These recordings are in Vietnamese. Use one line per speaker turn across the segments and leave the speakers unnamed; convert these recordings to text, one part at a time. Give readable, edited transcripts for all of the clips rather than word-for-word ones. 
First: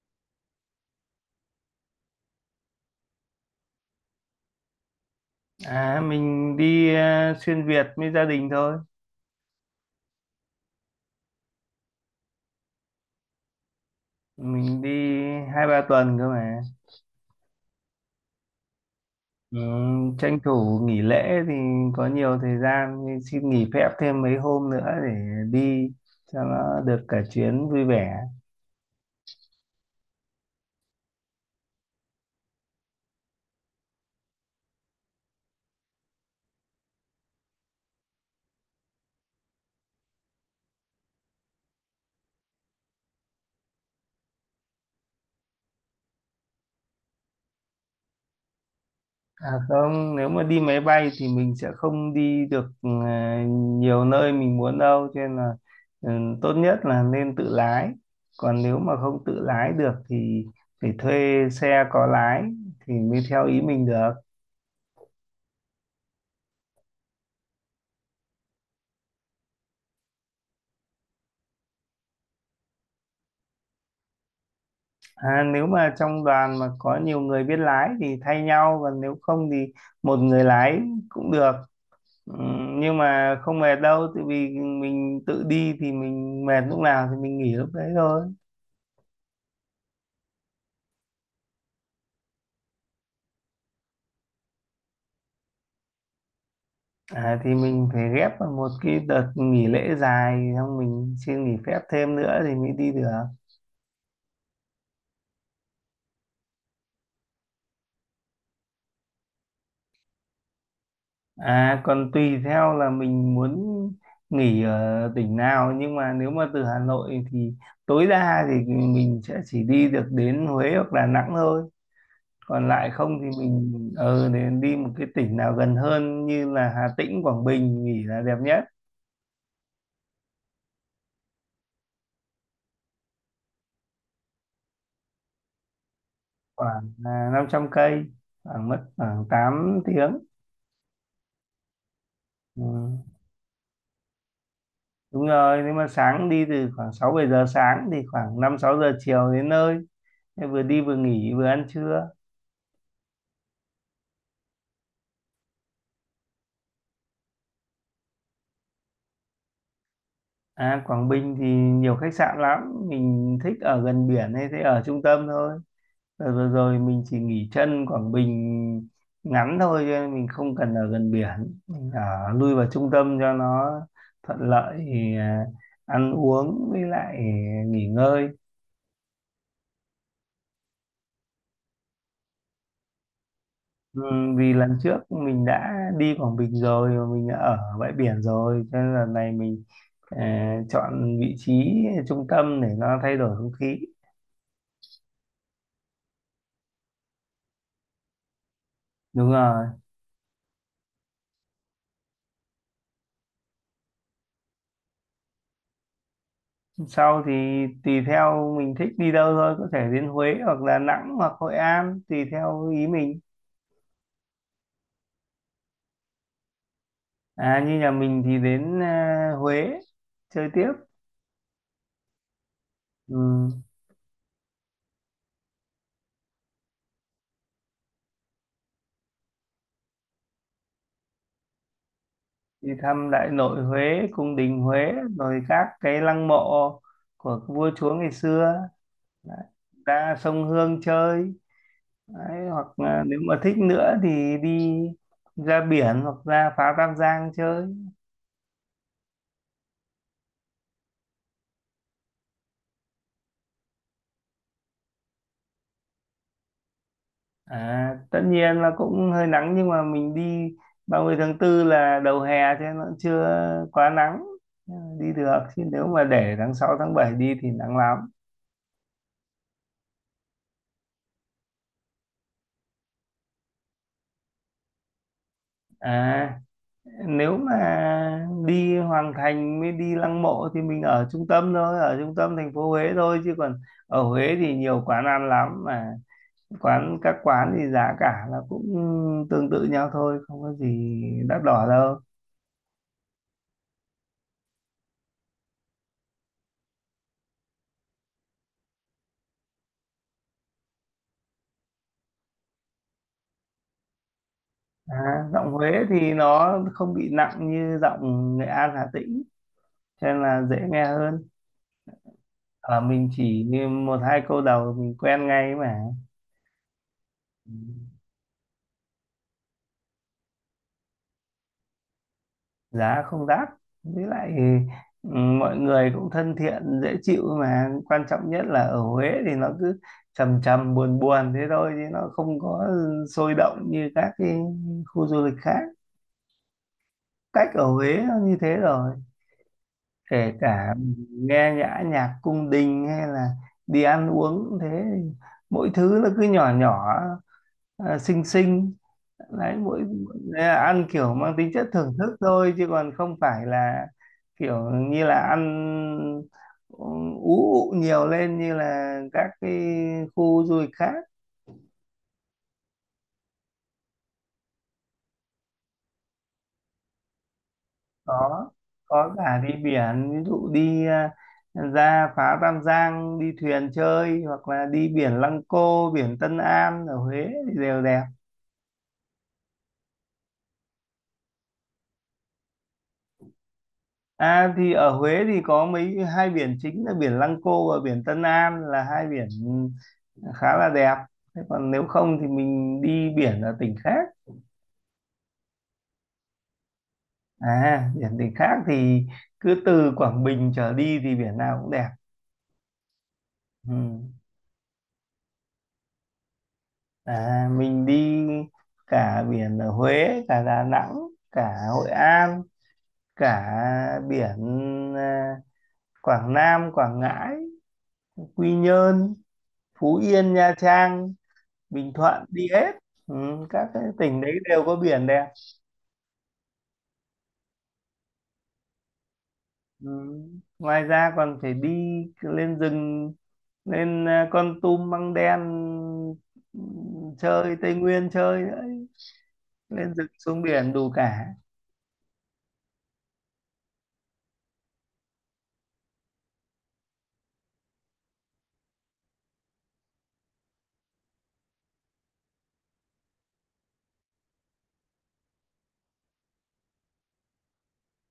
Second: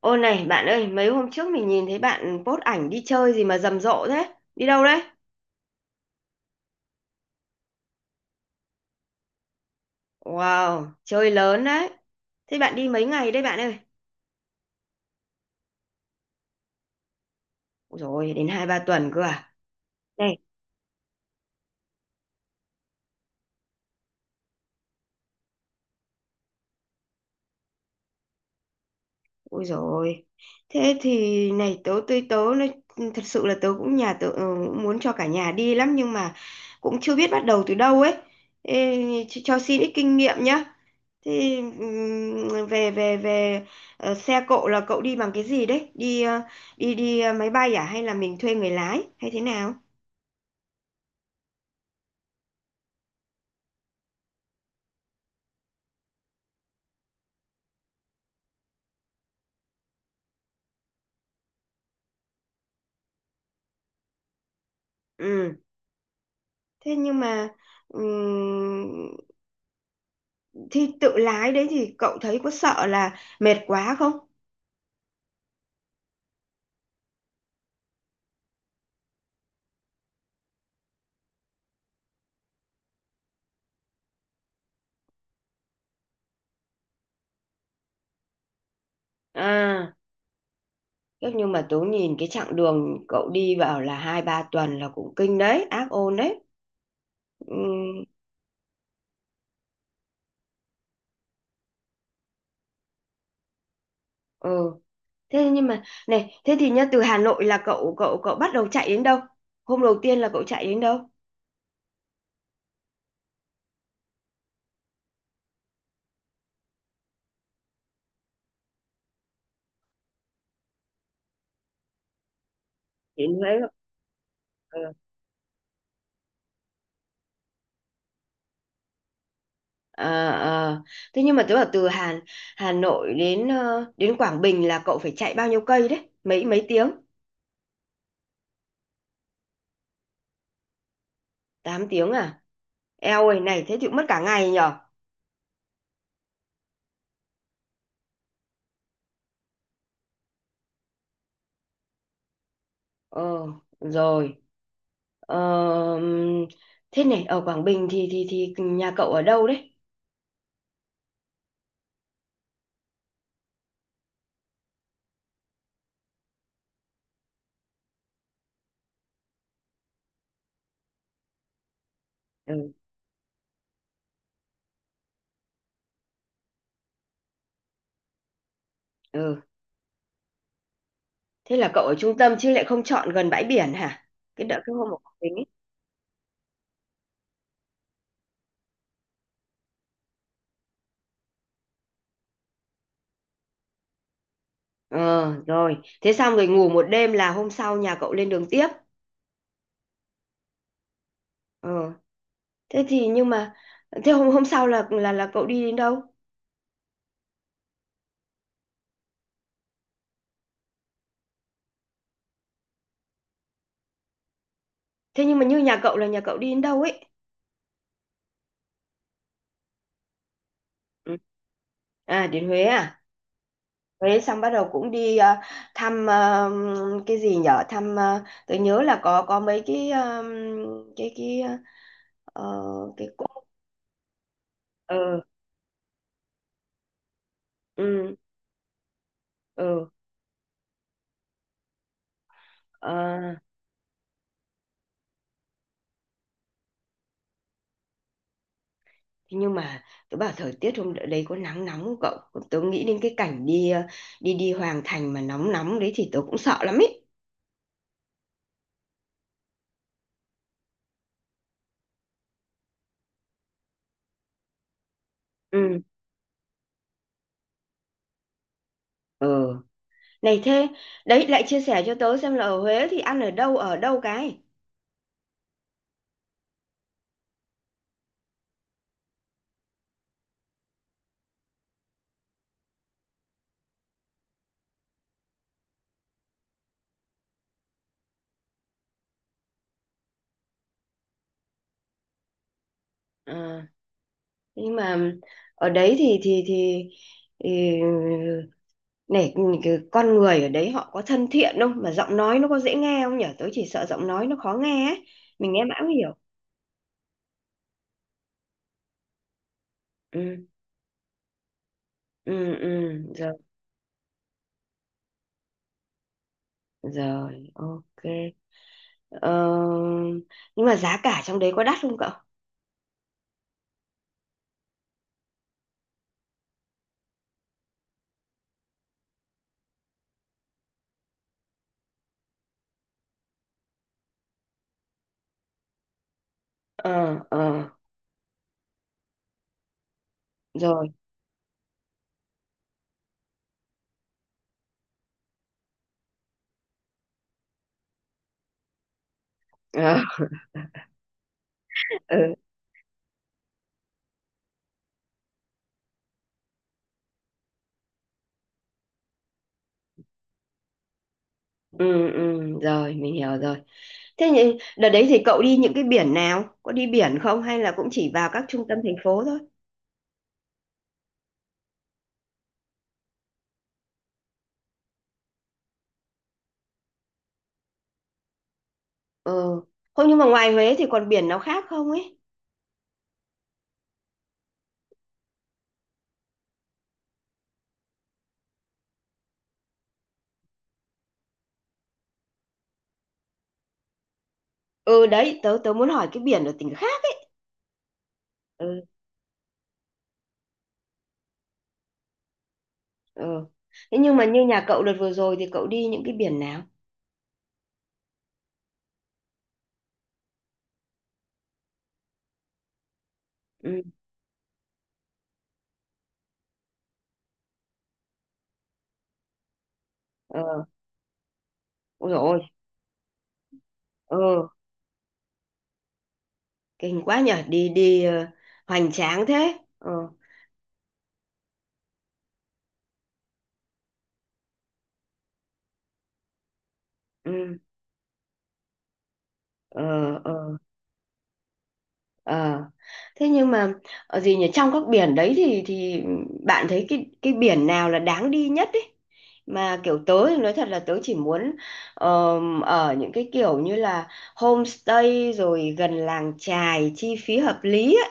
Ô này bạn ơi, mấy hôm trước mình nhìn thấy bạn post ảnh đi chơi gì mà rầm rộ thế? Đi đâu đấy?
À, mình đi xuyên Việt với gia đình thôi.
Wow, chơi lớn đấy. Thế bạn đi mấy ngày đấy bạn ơi?
Mình đi hai ba tuần cơ mà.
Ôi dồi, đến 2 3 tuần cơ à?
Ừ,
Này,
tranh thủ nghỉ lễ thì có nhiều thời gian thì xin nghỉ phép thêm mấy hôm nữa để đi cho nó được cả chuyến vui vẻ.
ôi dồi. Thế thì này tớ tớ tớ nói, thật sự là tớ cũng nhà tớ cũng muốn cho cả nhà đi lắm nhưng mà cũng chưa biết bắt đầu từ đâu ấy. Ê, cho xin ít kinh nghiệm nhá. Thì về về về xe cộ là cậu đi bằng cái gì đấy? Đi đi đi ờ, máy bay à hay là mình thuê người lái hay thế
À
nào?
không, nếu mà đi máy bay thì mình sẽ không đi được nhiều nơi mình muốn đâu, cho nên là ừ, tốt nhất là nên tự lái. Còn nếu mà không tự lái được thì phải thuê xe có lái thì mới theo ý mình được.
Ừ. Thế nhưng mà ừm, thì tự lái đấy thì cậu thấy có sợ là mệt quá không?
À, nếu mà trong đoàn mà có nhiều người biết lái thì thay nhau, còn nếu không thì một người lái cũng được, ừ, nhưng mà không mệt đâu tại vì mình tự đi thì mình mệt lúc nào thì mình nghỉ lúc đấy thôi.
À, chắc nhưng mà tớ nhìn cái chặng đường cậu đi vào là hai ba tuần là cũng kinh đấy, ác ôn đấy.
À, thì mình phải
Ừm,
ghép vào một cái đợt nghỉ lễ dài xong mình xin nghỉ phép thêm nữa thì mới đi được.
ừ. Thế nhưng mà này, thế thì nhá từ Hà Nội là cậu cậu cậu bắt đầu chạy đến đâu? Hôm đầu tiên là cậu chạy đến đâu?
À, còn tùy theo là mình muốn nghỉ ở tỉnh nào, nhưng mà nếu mà từ Hà Nội thì tối đa thì mình sẽ chỉ đi được đến Huế hoặc Đà Nẵng thôi, còn lại không
Chị
thì
thấy không?
mình để đi
Ừ.
một cái tỉnh nào gần hơn như là Hà Tĩnh, Quảng Bình nghỉ là đẹp nhất.
Ờ, ờ. Thế nhưng mà tức là từ Hà Hà Nội đến đến Quảng Bình là cậu phải chạy bao nhiêu cây đấy? Mấy mấy tiếng?
Khoảng à, 500 cây, khoảng mất khoảng 8 tiếng.
Tám tiếng à?
Ừ.
Eo ơi này thế thì cũng mất cả ngày nhở?
Đúng rồi, nếu mà sáng đi từ khoảng 6 7 giờ sáng thì khoảng 5 6 giờ chiều đến nơi. Thế vừa đi vừa nghỉ vừa ăn trưa.
Ờ rồi. Ờ, ừm, thế này ở Quảng Bình thì thì nhà cậu ở đâu đấy?
À, Quảng Bình thì nhiều khách sạn lắm, mình thích ở gần biển hay thế ở trung tâm thôi. Đợt vừa rồi mình chỉ nghỉ chân Quảng Bình ngắn thôi, cho nên mình không cần ở gần biển, mình ở lui vào
Ừ,
trung tâm cho nó thuận lợi thì, à, ăn uống với lại nghỉ ngơi.
ừ. Thế là cậu ở trung tâm chứ lại không chọn gần bãi biển
Ừ,
hả? Cái
vì
đợi cái
lần
hôm ở
trước
Quảng Bình
mình
ấy.
đã đi Quảng Bình rồi mà mình đã ở bãi biển rồi, cho nên lần này mình à, chọn vị trí trung tâm để nó thay đổi không khí.
Ờ rồi, thế xong rồi ngủ một đêm là hôm sau nhà cậu lên đường tiếp.
Đúng rồi.
Ờ, thế thì nhưng mà thế hôm hôm sau là là cậu đi đến đâu?
Sau thì tùy theo mình thích đi đâu thôi, có thể đến Huế hoặc Đà Nẵng hoặc Hội An tùy theo ý mình.
Thế nhưng mà như nhà cậu là nhà cậu đi đến đâu ấy?
À, như nhà mình thì đến à, Huế chơi tiếp.
Ừ. À, đến Huế à?
Ừ.
Huế xong bắt đầu cũng đi thăm cái gì nhở, thăm tôi nhớ là có mấy cái cái ờ,
Đi
cái
thăm
cỗ.
Đại Nội Huế, cung đình Huế
Ừ.
rồi các cái lăng mộ của vua chúa ngày
Ừ.
xưa. Đấy.
Ừ.
Ra sông Hương chơi. Đấy, hoặc là nếu
Ờ.
mà thích nữa thì đi ra biển hoặc ra phá Tam Giang chơi.
Thế nhưng mà tôi bảo thời tiết hôm đấy có nắng nóng không cậu? Tôi nghĩ đến cái cảnh đi đi đi Hoàng Thành mà nóng nóng đấy thì tôi cũng sợ lắm ấy.
À, tất nhiên là cũng hơi nắng nhưng mà mình đi 30 tháng 4 là đầu hè, cho nên nó chưa quá nắng, đi được, chứ
Ừ.
nếu mà để tháng 6 tháng 7 đi thì nắng lắm.
Ừ. Này thế, đấy lại chia sẻ cho tớ xem là ở Huế thì ăn ở đâu cái.
À, nếu mà đi Hoàng Thành mới đi Lăng Mộ thì mình ở trung tâm thôi, ở trung tâm thành phố Huế thôi, chứ còn ở Huế thì nhiều quán ăn lắm mà các quán thì giá cả là cũng tương tự nhau thôi, không có gì đắt đỏ đâu.
À, nhưng mà ở đấy thì thì này cái con người ở đấy họ có thân thiện không mà giọng nói nó có dễ nghe không nhỉ? Tớ chỉ sợ giọng nói nó khó nghe ấy.
À, giọng
Mình nghe mãi
Huế
không hiểu.
thì nó không bị nặng như giọng Nghệ An, Hà Tĩnh, cho nên
Ừ.
là dễ nghe hơn.
Ừ.
Ở
Ừ
mình
rồi,
chỉ một hai câu đầu mình quen ngay mà.
rồi ok. Ờ, nhưng mà giá cả trong đấy có đắt không cậu?
Giá không đắt, với lại ừ, mọi người cũng thân thiện dễ chịu, mà quan trọng nhất là ở Huế thì nó cứ trầm trầm buồn buồn thế thôi, chứ nó không có sôi động như các cái khu du lịch khác.
Ờ,
Cách ở
ờ
Huế nó như thế rồi, kể cả
rồi.
nghe nhã nhạc cung đình hay là đi ăn uống cũng thế, mỗi thứ nó cứ nhỏ nhỏ, à, xinh xinh, đấy, mỗi
Ờ,
ăn kiểu mang tính chất thưởng thức
ừ.
thôi chứ còn không phải là kiểu như là ăn ừ, ú ụ nhiều lên như là các cái khu du lịch khác.
Ừ, ừ rồi mình hiểu rồi. Thế nhưng đợt đấy thì cậu đi những cái biển nào, có đi biển không hay là cũng chỉ vào các
có
trung tâm thành
có
phố
cả
thôi?
đi biển, ví dụ đi à, ra phá Tam Giang đi thuyền chơi, hoặc là đi biển Lăng Cô, biển Tân An ở Huế thì đều đẹp.
Ừ, không nhưng mà ngoài Huế thì còn biển nào khác không ấy?
À, thì ở Huế thì có hai biển chính là biển Lăng Cô và biển Tân An, là hai biển ừ, khá là đẹp. Thế còn nếu không thì mình đi biển ở tỉnh khác.
Ừ, đấy tớ tớ muốn hỏi cái biển ở tỉnh khác.
À, biển tỉnh khác
Ừ.
thì cứ từ Quảng Bình trở đi thì biển nào cũng đẹp.
Ừ.
Ừ.
Thế nhưng mà như nhà cậu đợt vừa rồi thì cậu đi những cái biển nào?
À, mình đi cả biển ở Huế, cả Đà Nẵng, cả Hội An, cả
Ừ.
biển à, Quảng Nam, Quảng Ngãi, Quy Nhơn, Phú Yên, Nha
Ờ.
Trang, Bình
Ôi
Thuận
dồi ôi.
đi hết. Ừ, các cái tỉnh đấy
Ừ.
đều có biển đẹp.
Kinh quá nhở, đi đi ờ, hoành tráng thế.
Ừ.
Ừ.
Ngoài ra còn phải đi lên rừng, lên à, Kon Tum, Măng Đen, ừ, chơi
Ừ.
Tây Nguyên chơi nữa.
Ờ.
Lên rừng xuống
Ờ.
biển đủ cả.
Ờ. Thế nhưng mà gì nhỉ, trong các biển đấy thì bạn thấy cái biển nào là đáng đi nhất ấy? Mà kiểu tớ thì nói thật là tớ chỉ muốn ở những cái kiểu như là homestay rồi gần làng chài chi phí hợp lý ấy.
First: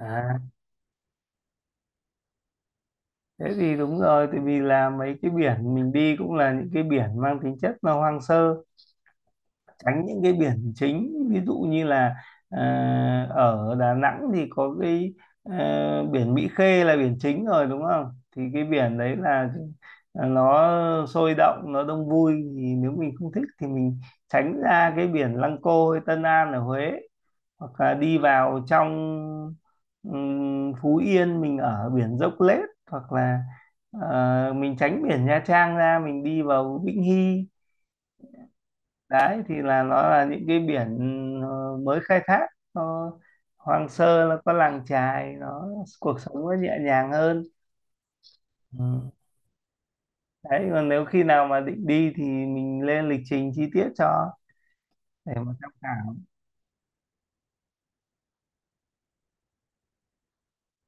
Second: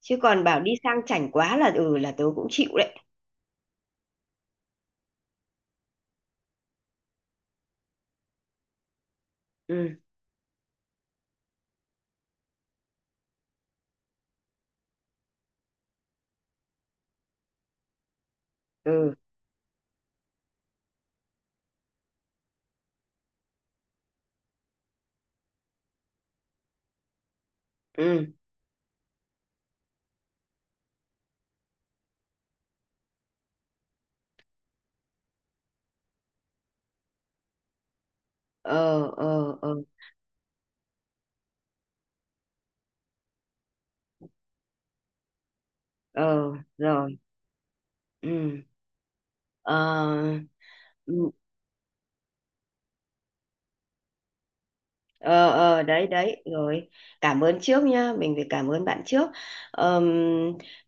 Chứ còn bảo đi sang chảnh quá là ừ là tớ cũng chịu đấy.
thế thì đúng rồi tại vì là mấy cái biển mình đi cũng là những cái biển mang tính chất là hoang sơ,
Ừ.
tránh những cái biển chính, ví dụ như là ờ, ở Đà Nẵng thì có cái biển Mỹ Khê là biển chính rồi đúng không, thì cái biển đấy
Ừ.
là nó sôi động, nó đông vui, thì nếu mình không thích thì mình tránh ra cái biển Lăng Cô hay Tân An ở Huế, hoặc là đi
Ừ.
vào trong Phú Yên mình ở biển Dốc Lết, hoặc là mình tránh biển Nha Trang ra, mình đi vào Vĩnh Hy.
Ờ.
Đấy, thì
Ờ. Ờ.
là nó là những cái biển mới khai thác, nó hoang sơ, nó có làng chài, nó cuộc sống
Ờ
nó nhẹ nhàng
rồi.
hơn.
Ừ.
Ừ.
Ờ.
Đấy, còn nếu khi
Ừ.
nào mà định đi thì mình lên lịch trình chi tiết cho để
Ờ,
mà tham
ờ đấy,
khảo.
đấy rồi. Cảm ơn trước nhá, mình phải cảm ơn bạn trước. Ờm,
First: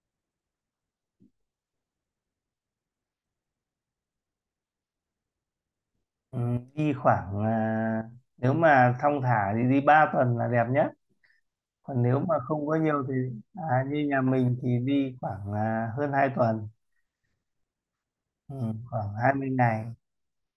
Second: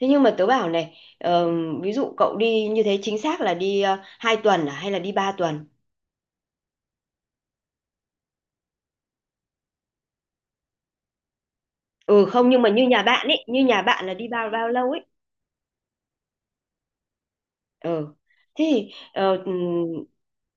thế nhưng mà tớ bảo này, ví dụ cậu đi như thế chính xác là đi 2 tuần à hay là đi ba tuần?
Ừ, đi khoảng à, nếu mà thong thả thì đi 3 tuần là đẹp nhất, còn nếu
Ừ,
mà
không nhưng
không
mà
có
như nhà
nhiều thì
bạn ấy, như nhà
à,
bạn
như
là
nhà
đi bao
mình
bao
thì
lâu ấy?
đi khoảng à, hơn 2 tuần.
Ừ,
Ừ.
thế thì
Khoảng hai mươi ngày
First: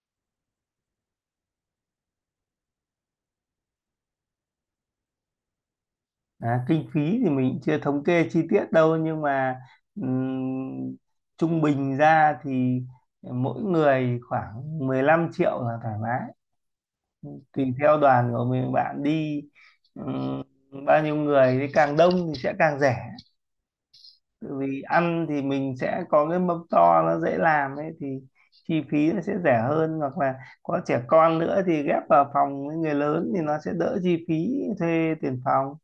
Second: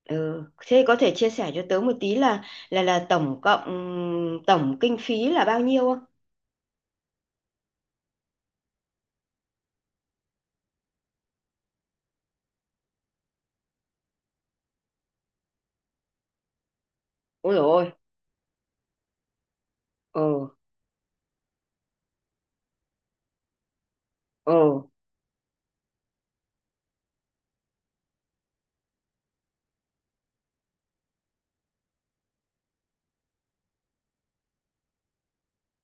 ừ, thế có thể chia sẻ cho tớ một tí là là tổng cộng tổng kinh phí là bao nhiêu không?
À, kinh phí thì mình chưa thống kê chi tiết đâu, nhưng mà ừm, trung bình ra thì mỗi người khoảng 15 triệu là thoải mái,
Ôi dồi
tùy
ôi.
theo đoàn của mình bạn đi ừm,
Ừ.
bao nhiêu người, thì càng đông thì sẽ càng rẻ. Tại
Ừ.
vì ăn thì mình sẽ có cái mâm to nó dễ làm ấy thì chi phí nó sẽ rẻ hơn, hoặc là có trẻ con nữa thì ghép vào phòng với người lớn thì nó sẽ đỡ chi phí thuê tiền phòng.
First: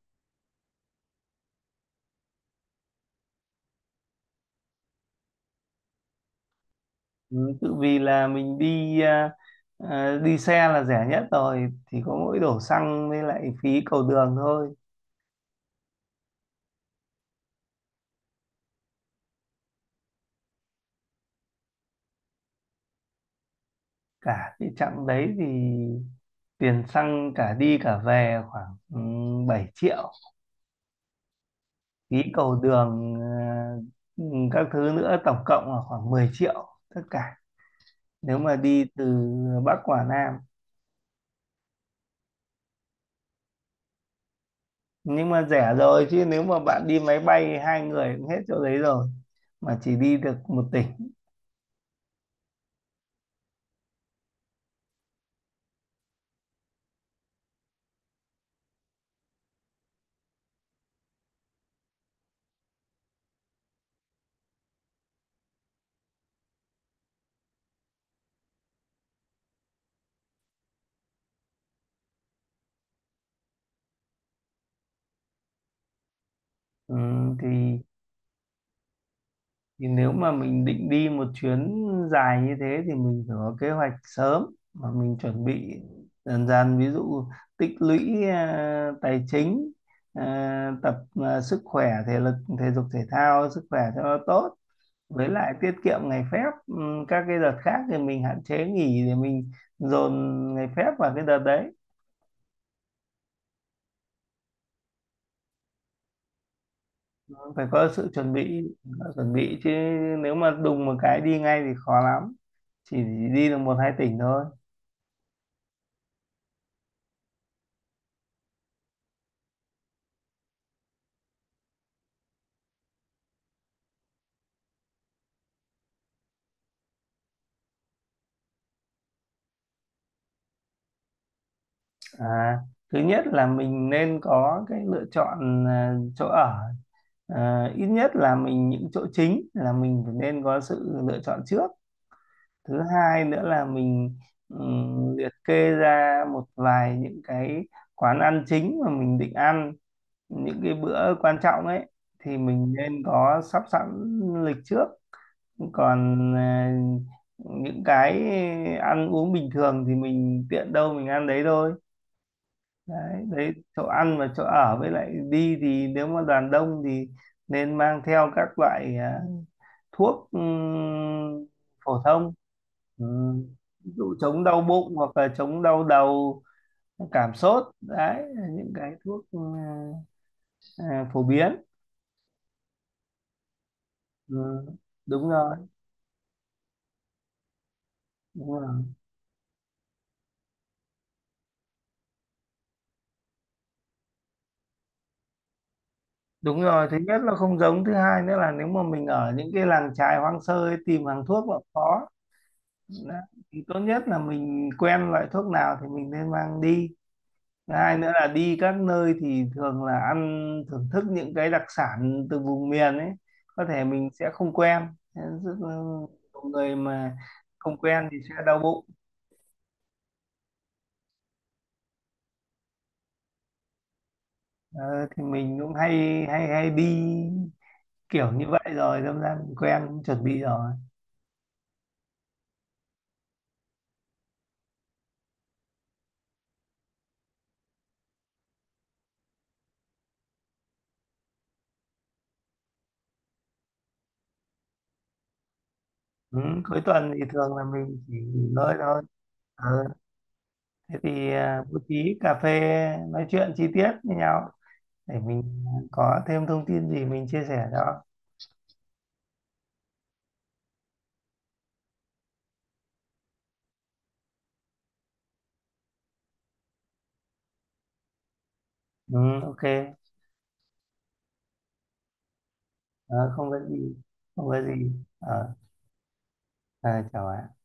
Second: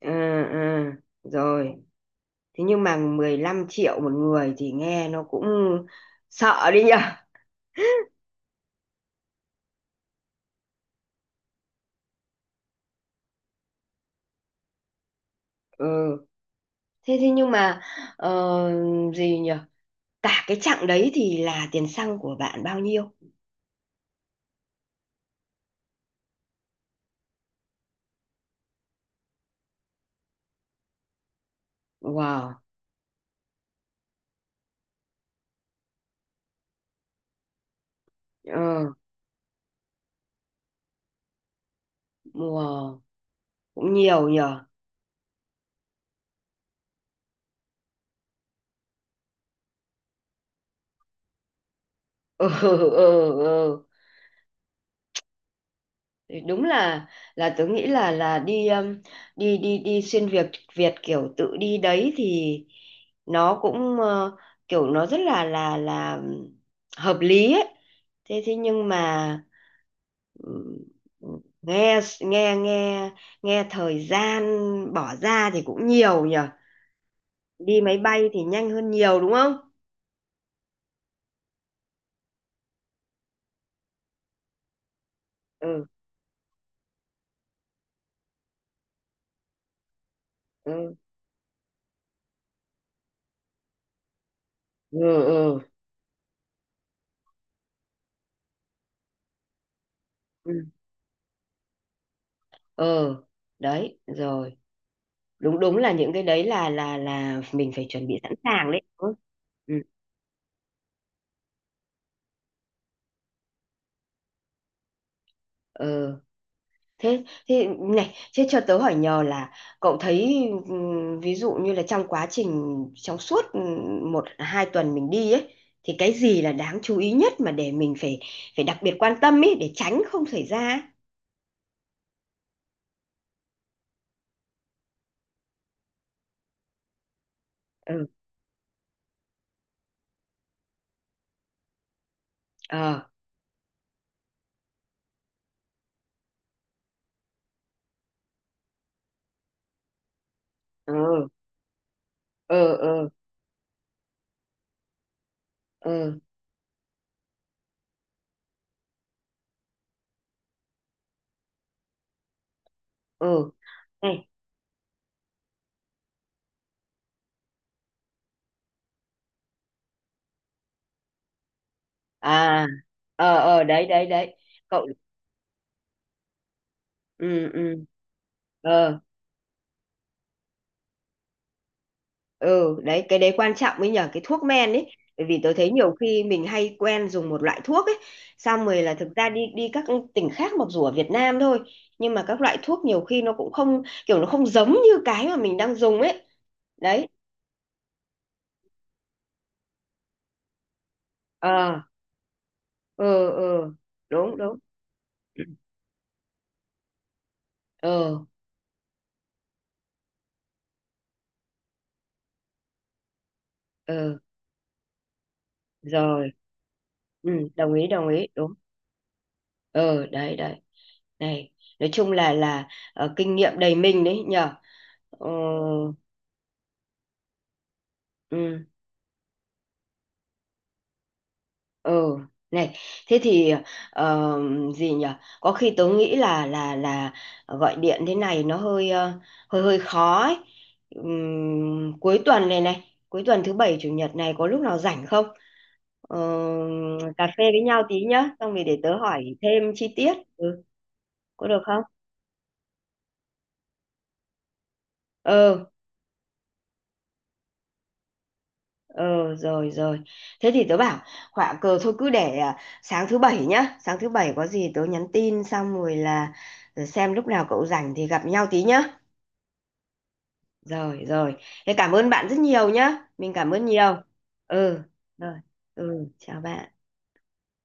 Ừ. Ừ rồi. Thế nhưng mà 15 triệu một người thì nghe nó cũng sợ đi nhở.
Ừ, tự vì là mình đi à, đi xe là rẻ nhất rồi thì có mỗi đổ xăng với lại phí cầu đường thôi.
Ừ. Thế thế nhưng mà ờ, gì nhở? Cả cái chặng đấy thì là tiền xăng của bạn bao nhiêu?
Cả cái chặng đấy thì tiền xăng cả đi cả về khoảng ừ, 7 triệu, phí cầu
Wow.
đường à, ừ, các thứ nữa tổng cộng là khoảng 10 triệu tất cả, nếu mà
Ờ,
đi từ Bắc qua Nam.
wow. Cũng nhiều nhở.
Nhưng mà rẻ rồi chứ nếu mà bạn đi máy bay hai người cũng hết chỗ đấy rồi, mà chỉ đi được một tỉnh.
Ừ, ừ, ừ. Thì đúng là tớ nghĩ là đi đi xuyên Việt Việt kiểu tự đi đấy thì nó cũng kiểu nó rất là là hợp lý ấy. Thế thế nhưng mà ừm, nghe nghe thời gian bỏ ra thì cũng nhiều nhở.
Ừ, thì
Đi máy bay thì nhanh hơn nhiều đúng không?
thì nếu mà mình định đi một chuyến dài như thế thì mình phải có kế hoạch sớm, mà mình chuẩn bị
Ừ.
dần dần, ví dụ tích lũy à, tài chính, à, tập
Ừ.
à, sức khỏe thể lực, thể dục thể thao sức khỏe cho nó tốt,
Ừ.
với lại
Ừ.
tiết kiệm ngày phép. Các cái đợt khác thì mình hạn chế nghỉ để mình dồn
Ừ.
ngày phép vào cái đợt đấy.
Ừ. Đấy, rồi. Đúng, đúng là những cái đấy là là
Phải
mình phải
có
chuẩn
sự
bị
chuẩn
sẵn
bị,
sàng đấy.
phải
Ừ.
chuẩn bị chứ,
Ừ.
nếu mà đùng một cái đi ngay thì khó lắm, chỉ đi được một hai tỉnh thôi.
Ờ, thế thế này, thế cho tớ hỏi nhờ là cậu thấy ví dụ như là trong quá trình, trong suốt một hai tuần mình đi ấy thì cái gì là đáng chú ý nhất mà để mình phải phải đặc biệt quan tâm ấy để tránh không xảy ra ấy?
À, thứ nhất là mình nên có cái lựa chọn à, chỗ ở, à, ít
Ừ.
nhất là mình những chỗ chính là mình phải nên có sự lựa chọn trước. Thứ
Ờ.
hai nữa là mình liệt kê ra một vài những cái quán ăn chính mà mình định ăn những cái bữa
Ừ.
quan trọng ấy thì mình
Ừ.
nên
Ừ.
có sắp sẵn lịch trước.
Ừ.
Còn à, những cái ăn uống bình thường thì mình tiện đâu mình ăn đấy thôi. Đấy,
Ừ.
đấy chỗ ăn
Này.
và chỗ ở, với lại đi thì nếu mà đoàn đông thì nên mang theo các loại à, thuốc phổ thông.
À.
Ừ.
Ờ, ờ đấy,
Ví
đấy,
dụ
đấy.
chống đau
Cậu.
bụng hoặc là chống đau đầu, cảm
Ừ.
sốt,
Ừ.
đấy là những cái
Ờ.
thuốc ừ, à, phổ biến.
Ừ, đấy cái đấy quan trọng ấy nhờ, cái thuốc
Ừ.
men ấy. Bởi
Đúng
vì tôi
rồi,
thấy nhiều khi mình hay quen dùng một loại thuốc ấy,
đúng
xong
rồi,
rồi là thực ra đi đi các tỉnh khác mặc dù ở Việt Nam thôi nhưng mà các loại thuốc nhiều khi nó cũng không kiểu nó không giống như cái mà mình đang dùng ấy.
đúng rồi. Thứ
Đấy.
nhất là không giống, thứ hai nữa là nếu mà mình ở những cái làng chài hoang sơ ấy, tìm hàng thuốc là
Ờ.
khó.
Ừ.
Đấy, thì
Ừ.
tốt nhất là
Đúng, đúng.
mình quen loại thuốc nào thì mình nên mang đi. Thứ hai nữa
Ờ.
là đi các nơi thì thường là ăn thưởng thức những cái đặc sản từ vùng miền ấy, có thể mình
Ờ
sẽ không quen. Thế rất là
rồi.
nhiều người mà
Ừ, đồng
không
ý,
quen
đồng
thì
ý,
sẽ
đúng.
đau bụng.
Ờ đấy, đấy. Này, nói chung là kinh nghiệm đầy mình đấy nhờ.
Ờ, thì
Ờ,
mình cũng hay hay hay đi kiểu như
ừ.
vậy rồi đâm ra mình quen cũng chuẩn bị rồi.
Ừ, này, thế thì ờ, gì nhỉ? Có khi tớ nghĩ là là gọi điện thế này nó hơi hơi hơi khó ấy. Cuối tuần này, này, cuối tuần thứ bảy chủ nhật này có lúc nào rảnh không? Ờ,
Ừ, cuối tuần thì
cà phê
thường
với
là
nhau
mình
tí
chỉ
nhá,
nghỉ
xong rồi
ngơi
để tớ
thôi.
hỏi
Ờ,
thêm chi tiết. Ừ,
thế thì
có được
à, bố
không?
trí cà phê nói chuyện chi tiết với nhau để mình
Ừ.
có thêm thông tin gì mình chia sẻ cho.
Ờ rồi, rồi. Thế thì tớ bảo họa cờ thôi, cứ để à, sáng thứ bảy nhá. Sáng thứ bảy có gì tớ nhắn tin xong rồi là xem lúc nào cậu rảnh thì gặp nhau tí nhá.
Ừ, ok.
Rồi, rồi. Thế cảm ơn bạn rất nhiều nhá.
Ờ,
Mình
không
cảm
có
ơn
gì,
nhiều.
không có
Ừ
gì.
rồi.
ờ
Ừ, chào bạn.
À, chào bạn.